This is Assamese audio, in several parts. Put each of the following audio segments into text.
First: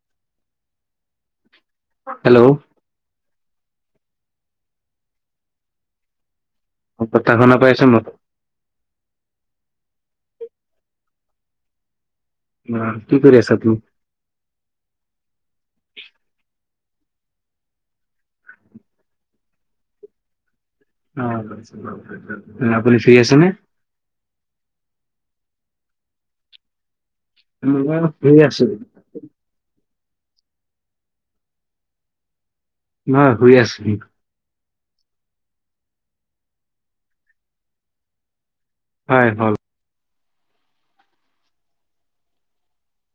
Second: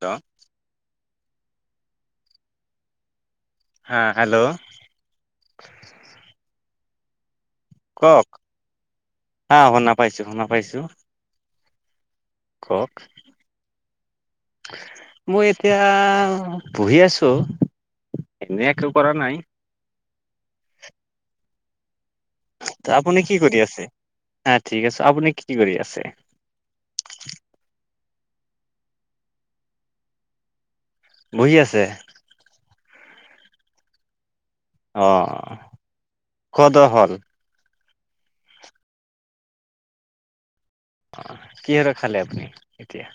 ক, হেল্ল' হা হেল্ল' [unintelligible] পাইছো ম কওক হা শুনা পাইছো শুনা পাইছো অ কওক, কি কৰি আছা তুমি? মই এতিয়া বহি আছোঁ, এনেই একো কৰা নাই। অ [unintelligible] আপুনি কি কৰি আছে? হা ঠিক আছে আপুনি কি কৰি আছে? মই শুই আছো। বহি আছে। নহয় শুই আছো। অ', খোৱা দোৱা হ'ল? হয় হ'ল। কিহেৰে খালে‌ আপুনি এতিয়া?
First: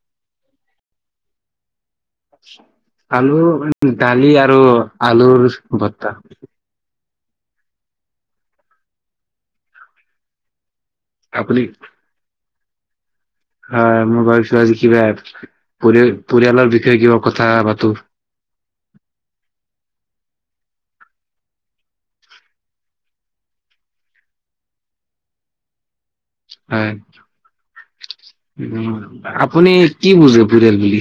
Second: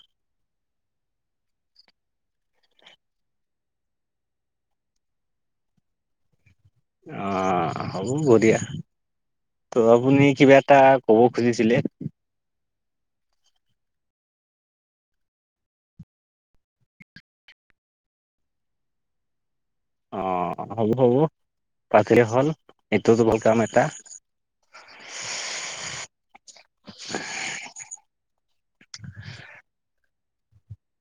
আলু, দালি আৰু আলুৰ ভৰতা। অ', হব বঢ়িয়া ত' আপুনি কিবা এটা ক'ব আপুনি খুজিছিলে হয়, মই ভাবিছো আজি কিবা পৰি-পৰিয়ালৰ বিষয়ে কিবা কথা পাতো [inaudible] অ', 'হব হ'ব। পাতিলেই হ'ল এইটোতো ভাল কাম ‌এটা। [inaudible] হয় উম, আপুনি কি বুজে পৰিয়াল বুলি?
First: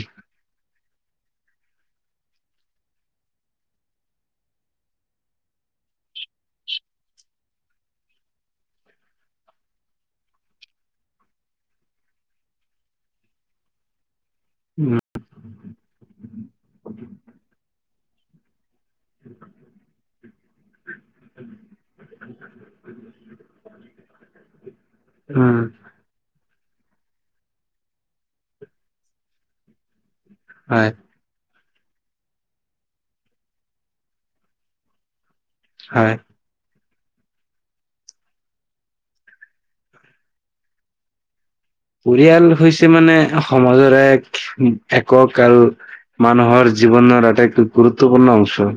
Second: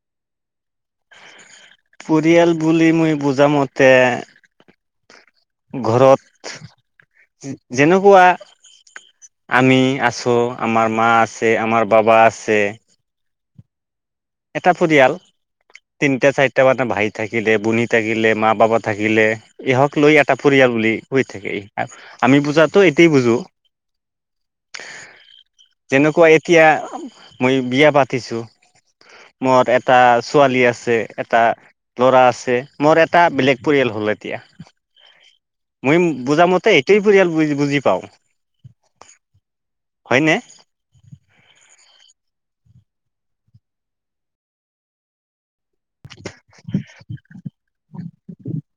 পৰিয়াল বুলি মই বুজামতে ঘৰত যেনেকুৱা আমি আছো, আমাৰ মা আছে, আমাৰ বাবা আছে এটা উম পৰিয়াল তিনিটা চাৰিটা মানে ভাই থাকিলে বুনি থাকিলে মা বাবা থাকিলে। এহক লৈ এটা পৰিয়াল বুলি হৈ থাকে আমি বুজাতো এটোয়ে বুজো। উম, যেনেকুৱা এতিয়া মই বিয়া পাতিছোঁ মোৰ এটা ছোৱালী হয় আছে এটা ল'ৰা আছে মোৰ এটা বেলেগ পৰিয়াল হ'ল এতিয়া। মই হয় বুজামতেই পৰিয়াল বুজি পাওঁ। হয়নে? পৰিয়াল হৈছে মানে সমাজৰ এক একক আৰু মানুহৰ জীৱনৰ আটাইতকৈ গুৰুত্বপূৰ্ণ অংশ।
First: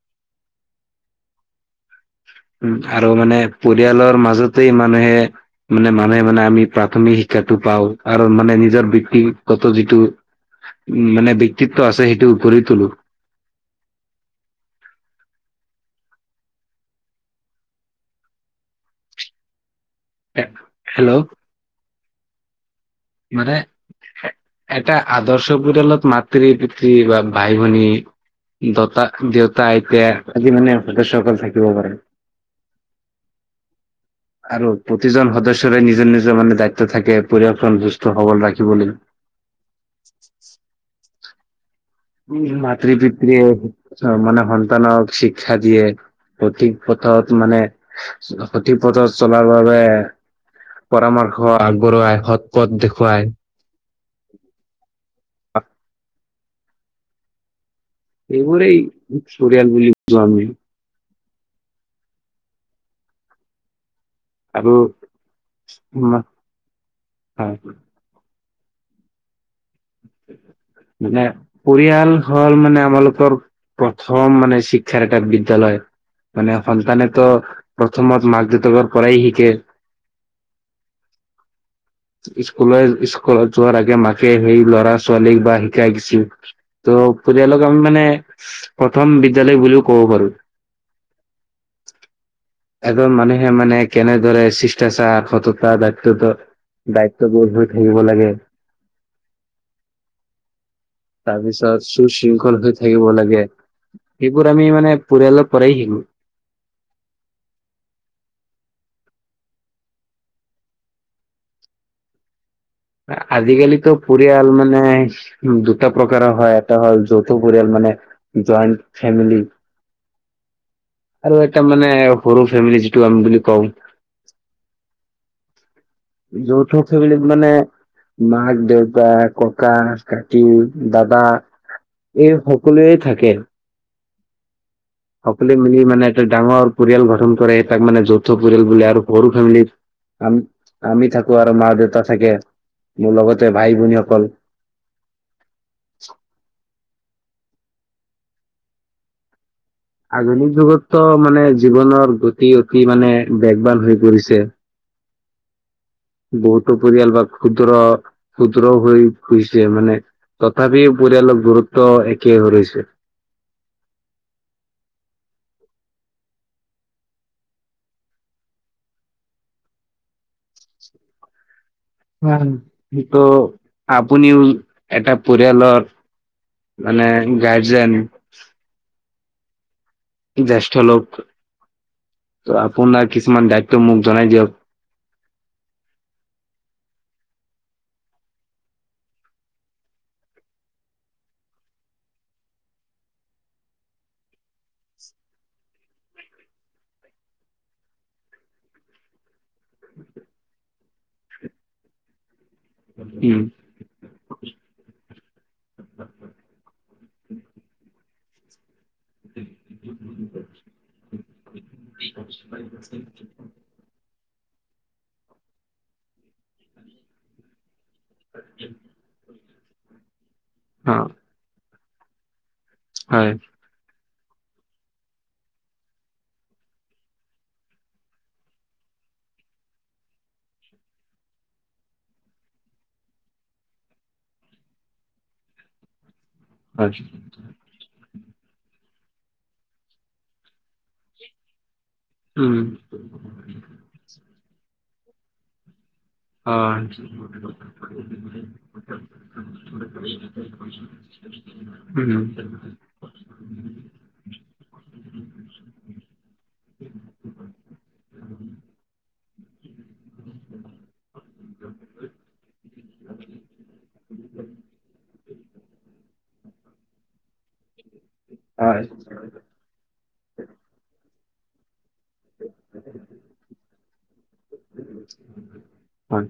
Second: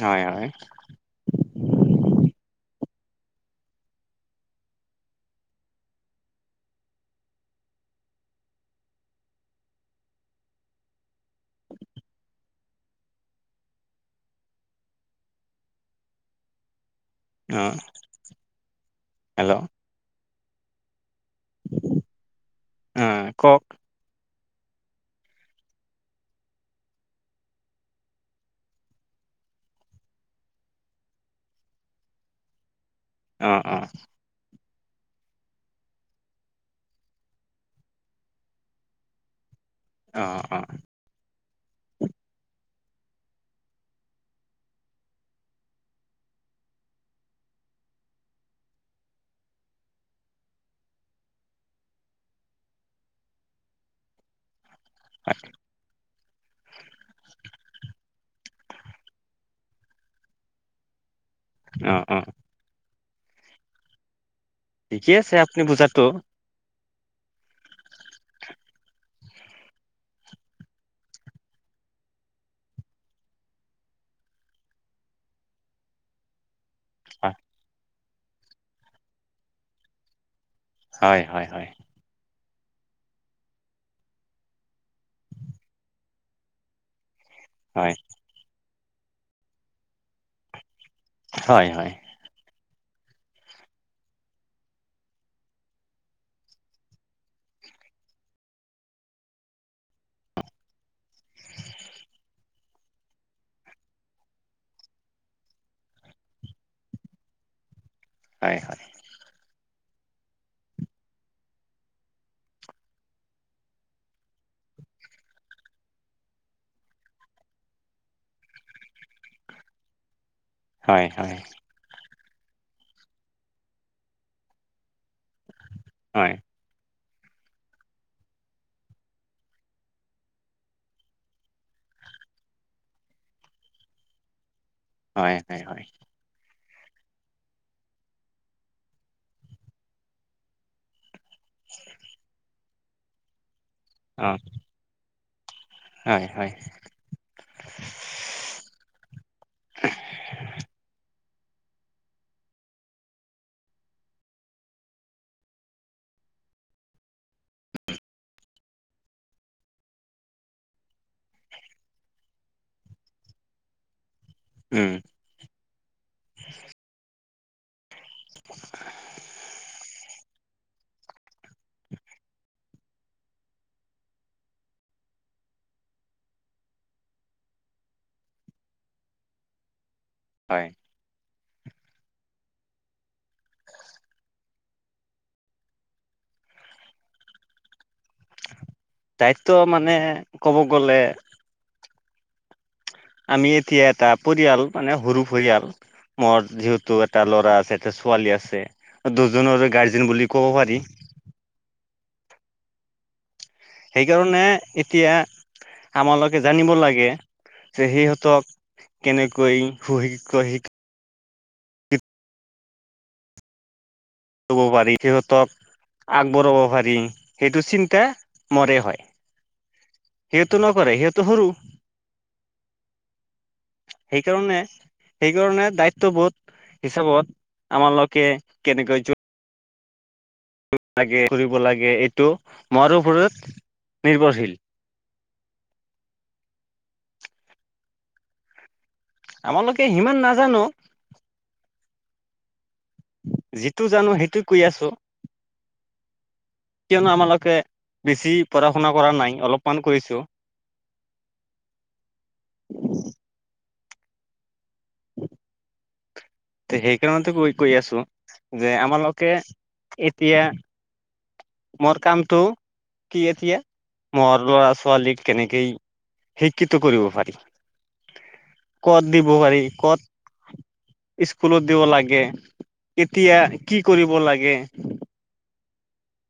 হয়, হয়। আৰু মানে পৰিয়ালৰ মাজতে মানে মানে মানে আমি প্ৰাথমিক শিক্ষাটো পাওঁ আৰু মানে নিজৰ বক্তিগত যিটো উম, মানে বক্তিত্ব আছে সেইটো গঢ়ি টোলো অ', হেল্ল'। হেল্ল' [inaudible] মানে কওক এটা আদৰ্শ পৰিয়ালত মাতৃ-পিতৃ বা ভাই-ভনী দতা দেউতা আইতা আদি মানে সদস্যসকল থাকিব পাৰে অ', অ'। আৰু প্ৰতিজন সদস্যৰে নিজৰ নিজৰ মানে দায়িত্ব থাকে পৰিয়ালক সন্তূস্ত সবল ৰাখিবলৈ অ', অ'। মাতৃ পিতৃয়ে মানে সন্তানক শিক্ষা দিয়ে সঠিক পথত মানে সঠিক পথত চলাৰ বাবে পৰামৰ্শ আগবঢ়োৱাই সৎ পথ দেখুৱাই হয়। এইবোৰে পৰিয়াল বুলি বুলি আমি। অহ, অহ। আৰু ঠিকে আছে আপুনি বুজাতো ইমান হয়। মানে পৰিয়াল হ'ল মানে আমালোকৰ প্ৰথম মানে শিক্ষাৰ এটা বিদ্যালয় মানে সন্তানে তো প্ৰথমত মাক দেউতাক পৰাই শিকে। হয়, হয়, হয়। স্কুলৰ স্কুলত যোৱাৰ আগে মাকে সেই ল'ৰা ছোৱালীক বা শিকাই দিছিল ত' পৰিয়ালক আমি হয় মানে প্ৰথম বিদ্যালয় বুলিও ক'ব পাৰো। হয়, হয়। এজন মানুহে মানে কেনেদৰে শিষ্টাচাৰ সততা দায়িত্বত দায়িত্ববোধ হৈ থাকিব লাগে। তাৰপিছত সুশৃংখল হৈ থাকিব লাগে। সেইবোৰ আমি মানে পৰিয়ালৰ পৰাই শিকো। হয়। আজিকালিতো পৰিয়াল মানে দুটা প্ৰকাৰৰ হয় এটা হ'ল যৌথ পৰিয়াল মানে জইণ্ট ফেমিলি। হয় আৰু এটা মানে সৰু ফেমিলি যিটো আমি বুলি কওঁ হয় য থ [unintelligible] মানে মাক দেউতাক ককা কাকি দাদা এই সকলোৱে থাকে। হয় সকলোৱে হয় মিলি হয় মানে এটা ডাঙৰ পৰিয়াল গঠন কৰে তাক মানে যৌথ পৰিয়াল বুলি আৰু সৰু ফেমিলিত আ আমি থাকো ক আৰু মা দেউতা থাকে, মোৰ লগতে ভাই অ ভনীসকল হয়, হয়। আধুনিক যুগতো মানে জীৱনৰ গতি অতি মানে ব্যগবান হৈ পৰিছে। বহুতো পৰিয়াল বা ক্ষুদ্ৰ ক্ষুদ্ৰ হৈ গুছে মানে তথাপিও পৰিয়ালক গুৰুত্ব একেই হৈছে উম [unintelligible] ইতো আপুনিও এটা পৰিয়ালৰ মানে, গাৰ্জেন। হয় জ্যেষ্ঠ লোক। ত, আপোনাৰ কিছুমান দায়িত্ব মোক জনাই দিয়ক। [unintelligible] দায়িত্ব মানে কব গ'লে আমি এতিয়া এটা পৰিয়াল মানে সৰু পৰিয়াল মোৰ যিহেতু এটা ল'ৰা আছে। ছোৱালী আছে দুজনৰ গাৰ্জেন বুলি ক'ব পাৰি। উম। সেইকাৰণে এতিয়া আমালোকে জানিব লাগে যে সিহঁতক কেনেকৈ শু, শিক, শিক [unintelligible] ল'ব পাৰি সিহঁতক আগ পলাব পাৰি সেইটো চিন্তা মৰে হয়। সেইটো অ নকৰে, সেইটো সৰু হয়। সেইকাৰণে, সেইকাৰণে দায়িত্ব বোধ হিচাপত আমালোকে কেনেকৈ কৰিব লাগে, এইটো মোৰ ওপৰত নিৰ্ভৰশীল। হয়। আমালোকে সিমান নাজানো। উম। কুই আছো। কিয়নো আমালোকে বেছি পঢ়া শুনা কৰা নাই অলপমান কৰিছো অ'। উম। [inaudible] তে, সেইকাৰণতে কৈ, কৈ, আছো যে আমালোকে এতিয়া মোৰ কামটো কি এতিয়া মোৰ ল'ৰা, ছোৱালীক কেনেকেই শিক্ষিত কৰিব পাৰি। হয় কত দিব পাৰি কত স্কুলত দিব লাগে। এতিয়া কি কৰিব লাগে। হয়।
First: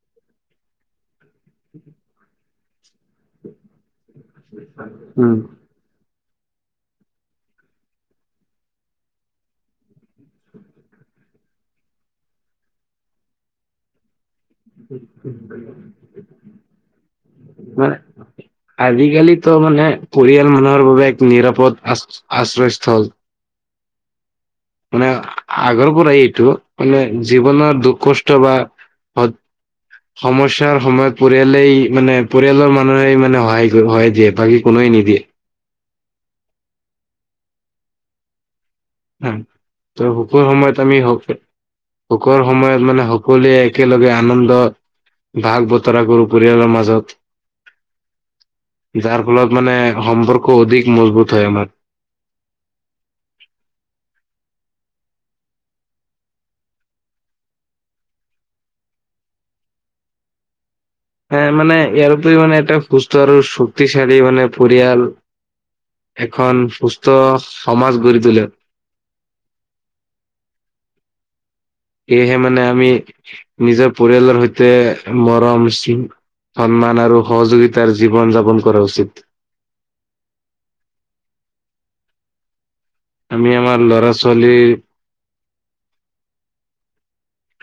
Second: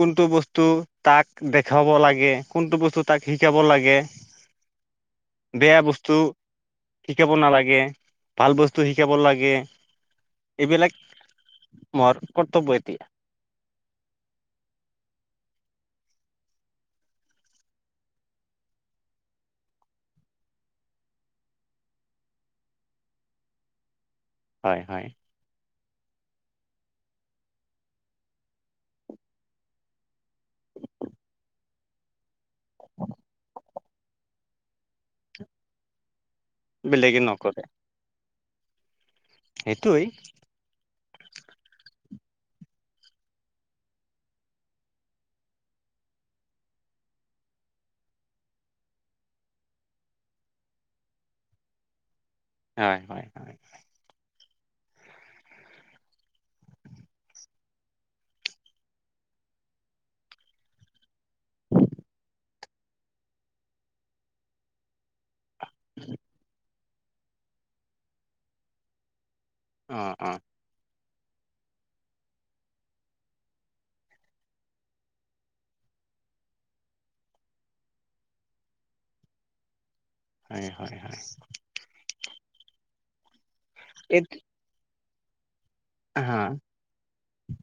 কোনটো বস্তু তাক দেখুৱাব লাগে, কোনটো বস্তু তাক শিকাব লাগে, উম বেয়া বস্তু শিকাব নালাগে। ভাল বস্তু শিকাব লাগে। এইবিলাক মৰ কৰ্তবব্য এতিয়া। হয়। আজিকালিতো মানে পৰিয়াল মানুহৰ বাবে এক নিৰাপদ আ, আশ্ৰয়স্থল। হয় হয় মানে আগৰ এইটো মানে জীৱনৰ দুখ কষ্ট বা সমস্য়াৰ সময়ত পৰিয়ালেই মানে পৰিয়ালৰ মানুহে মানে সহায় হয়ায় দিয়ে বাকী কোনো নিদিয়ে। বেলেগ নকৰে। হ, সেইটোৱেই ত, শুখুৰ সময়ত আমি হওক। শোকৰ সময়ত মানে সকলোৱে একেলগে আনন্দ ভাগ বতৰা কৰোঁ, পৰিয়ালৰ মাজত। যাৰ ফলত মানে সম্পৰ্ক অধিক মজবুত হয় আমাৰ। হয় হয়। এ মানে ইয়াৰ উপৰি মানে এটা সুস্থ আৰু শক্তিশালী মানে পৰিয়াল এখন সুস্থ সমাজ গঢ়ি তোলে। অ অ। সেয়েহে মানে আমি নিজৰ পৰিয়ালৰ সৈতে মৰম সন্মান আৰু সহযোগিতাৰ জীৱন যাপন কৰা উচিত। হয় হয় হয়। আমি আমাৰ ল'ৰা এত- ছোৱালী হা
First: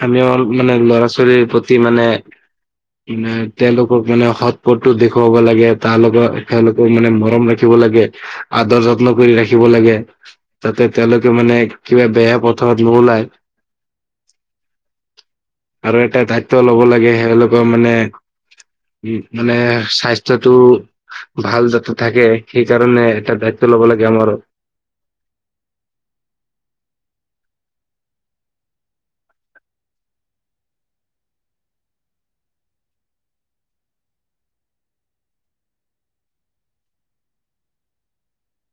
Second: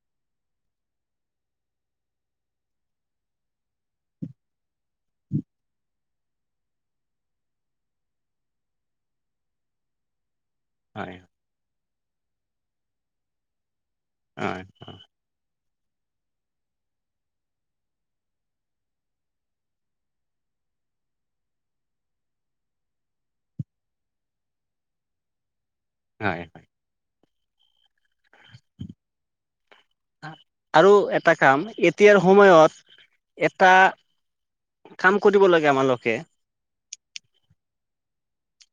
আমি অল মানে ল'ৰা ছোৱালীৰ প্ৰতি মানে মানে তেওঁলোকক মানে সৎ পথটো দেখুৱাব লাগে, তাৰ লগত তেওঁলোকে মানে মৰম ৰাখিব লাগে, আদৰ যত্ন কৰি ৰাখিব লাগে। যাতে হয় তেওঁলোকে মানে কিবা বেয়া পথাৰত নোলায়। হয় হয়। আৰু এটা দায়িত্ব ল'ব লাগে এলোকৰ মানে উম মানে স্বাস্থ্যটো ভাল যতে থাকে, সেইকাৰণে এটা দায়িত্ব ল'ব লাগে আমাৰ হয় হয়। আৰু এটা কাম, এতিয়াৰ সময়ত এটা কাম কৰিব লাগে আমাৰালোকে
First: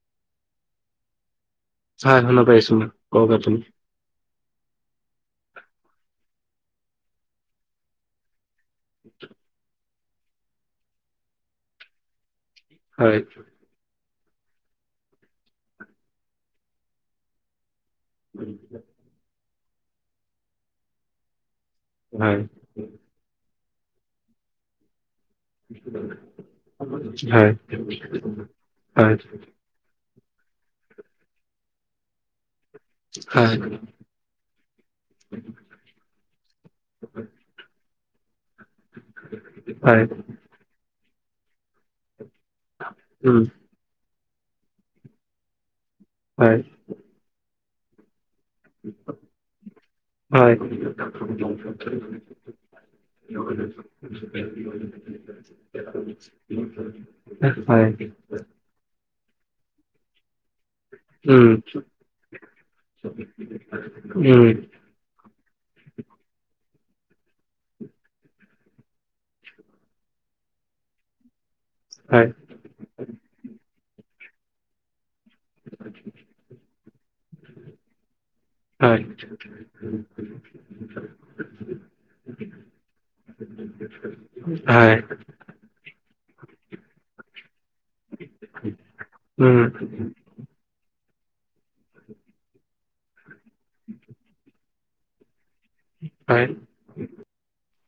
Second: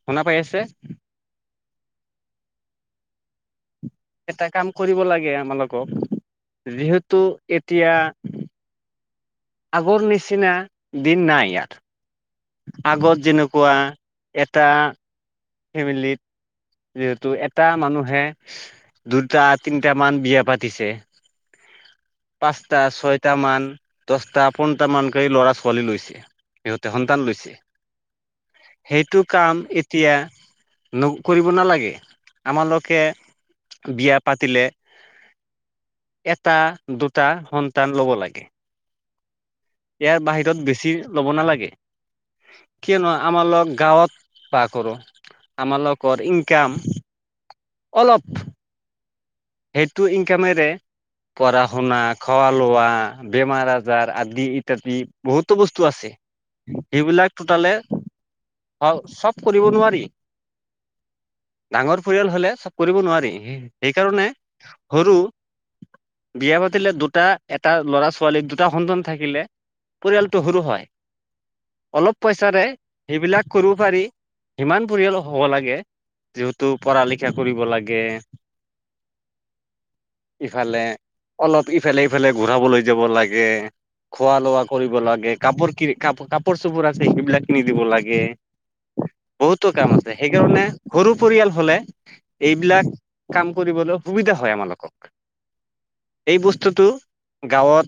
শুনা পাই আছে? হয় শুনা পাইছো মই, কওক আপুনি। এটা কাম কৰিব লাগে আমাকক, যিহেতু এতিয়া [inaudible] আাগৰ নিচিনা দিন নাই আৰ। আগত হয় যেনেকুৱা এটা ফেমিলিত যিহেতু এটা মানুহে দুটা তিনিটা মান বিয়া পাতিছে হয় পাঁচটা ছয়টা মান, দচটা পোন্টা মান ল'ৰা ছোৱালী লৈছে, সিহঁতে সন্তান লৈছে। হয় সেইটো কাম এতিয়া ন কৰিব নালাগে। আমালোকে হয় হয় বিয়া পাতিলে এটা-দুটা সন্তান ল'ব লাগে। [inaudible] ইয়াৰ বাহিৰত বেছি ল'ব নালাগে, কিয়নো উম আমাৰ লগ গাঁৱত বাৰ কৰো। আমালোকৰ হয় ইনকাম অলপ সেইটো হয় ইনকামেৰে পঢ়া-শুনা, খোৱা-লোৱা, বেমাৰ-আজাৰ আদি বহুতো বস্তু আছে। এইবিলাক হয় [unintelligible] অ চব কৰিব নোৱাৰি। উম ডাঙৰ পৰিয়াল হ'লে চব কৰিব নোৱাৰি। সেইকাৰণে উম সৰু বিয়া পাতিলে দুটা-এটা ল'ৰা-ছোৱালী দুটা সন্তান থাকিলে পৰিয়ালটো সৰু হয়। অলপ হয় পইচাৰে সেইবিলাক কৰিব পাৰি, সিমান পৰিয়ালক হ'ব লাগে। যিহেতু পঢ়া লিখা কৰিব লাগে। হয়। ইফালে অলপ ইফালে-ইফালে ঘূৰাবলৈ যাব লাগে। খোৱা-লোৱা কৰিব হয় লাগে, কাপোৰ কিন কাপ-কাপোৰ-চাপোৰ আছে সেইবিলাক কিনি দিব লাগে। উম বহুতো কাম আছে। সেইকাৰণে সৰু পৰিয়াল হ'লে এইবিলাক কাম কৰিবলৈ সুবিধা আমালোকক। এই হয় বস্তুটো গাঁৱত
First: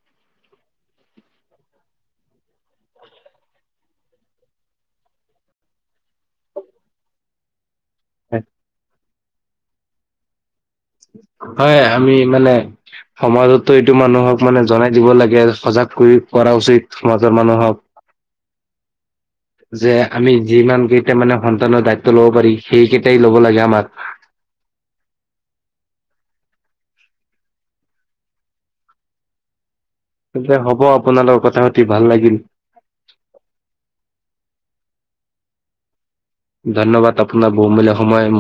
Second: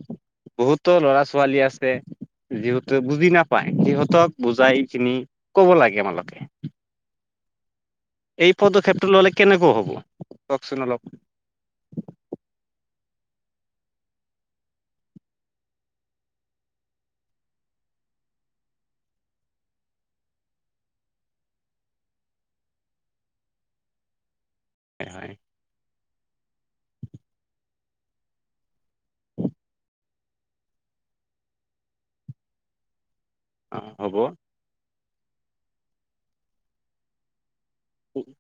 বহুতো ল'ৰা ছোৱালী আছে। যিহতে বুজি নাপায় সিহঁতক বুজাই কিনি কব লাগে তোমালোকে। [inaudible] হয় এই পদক্ষেপটো ল'লে কেনেকুৱা হ'ব কওকচোন অলপ? হয় আমি মানে সমাজতো এইটো মানুহক মানে জনাই দিব লাগে। সজাগ কৰিব কৰা উচিত সমাজৰ মানুহক। যে আমি যিমান কেইটা মানে সন্তানৰ দায়িত্ব ল'ব পাৰি সেইকেইটাই ল'ব লাগে আমাৰ। [inaudible] হয়। তেন্তে হ'ব আপোনাৰ লগৰ কথা পাতি ভাল লাগিল। অ', হ'ব। ধন্যবাদ আপোনাক।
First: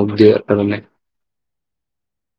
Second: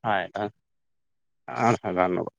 হয়, হয় ধন্যবাদ।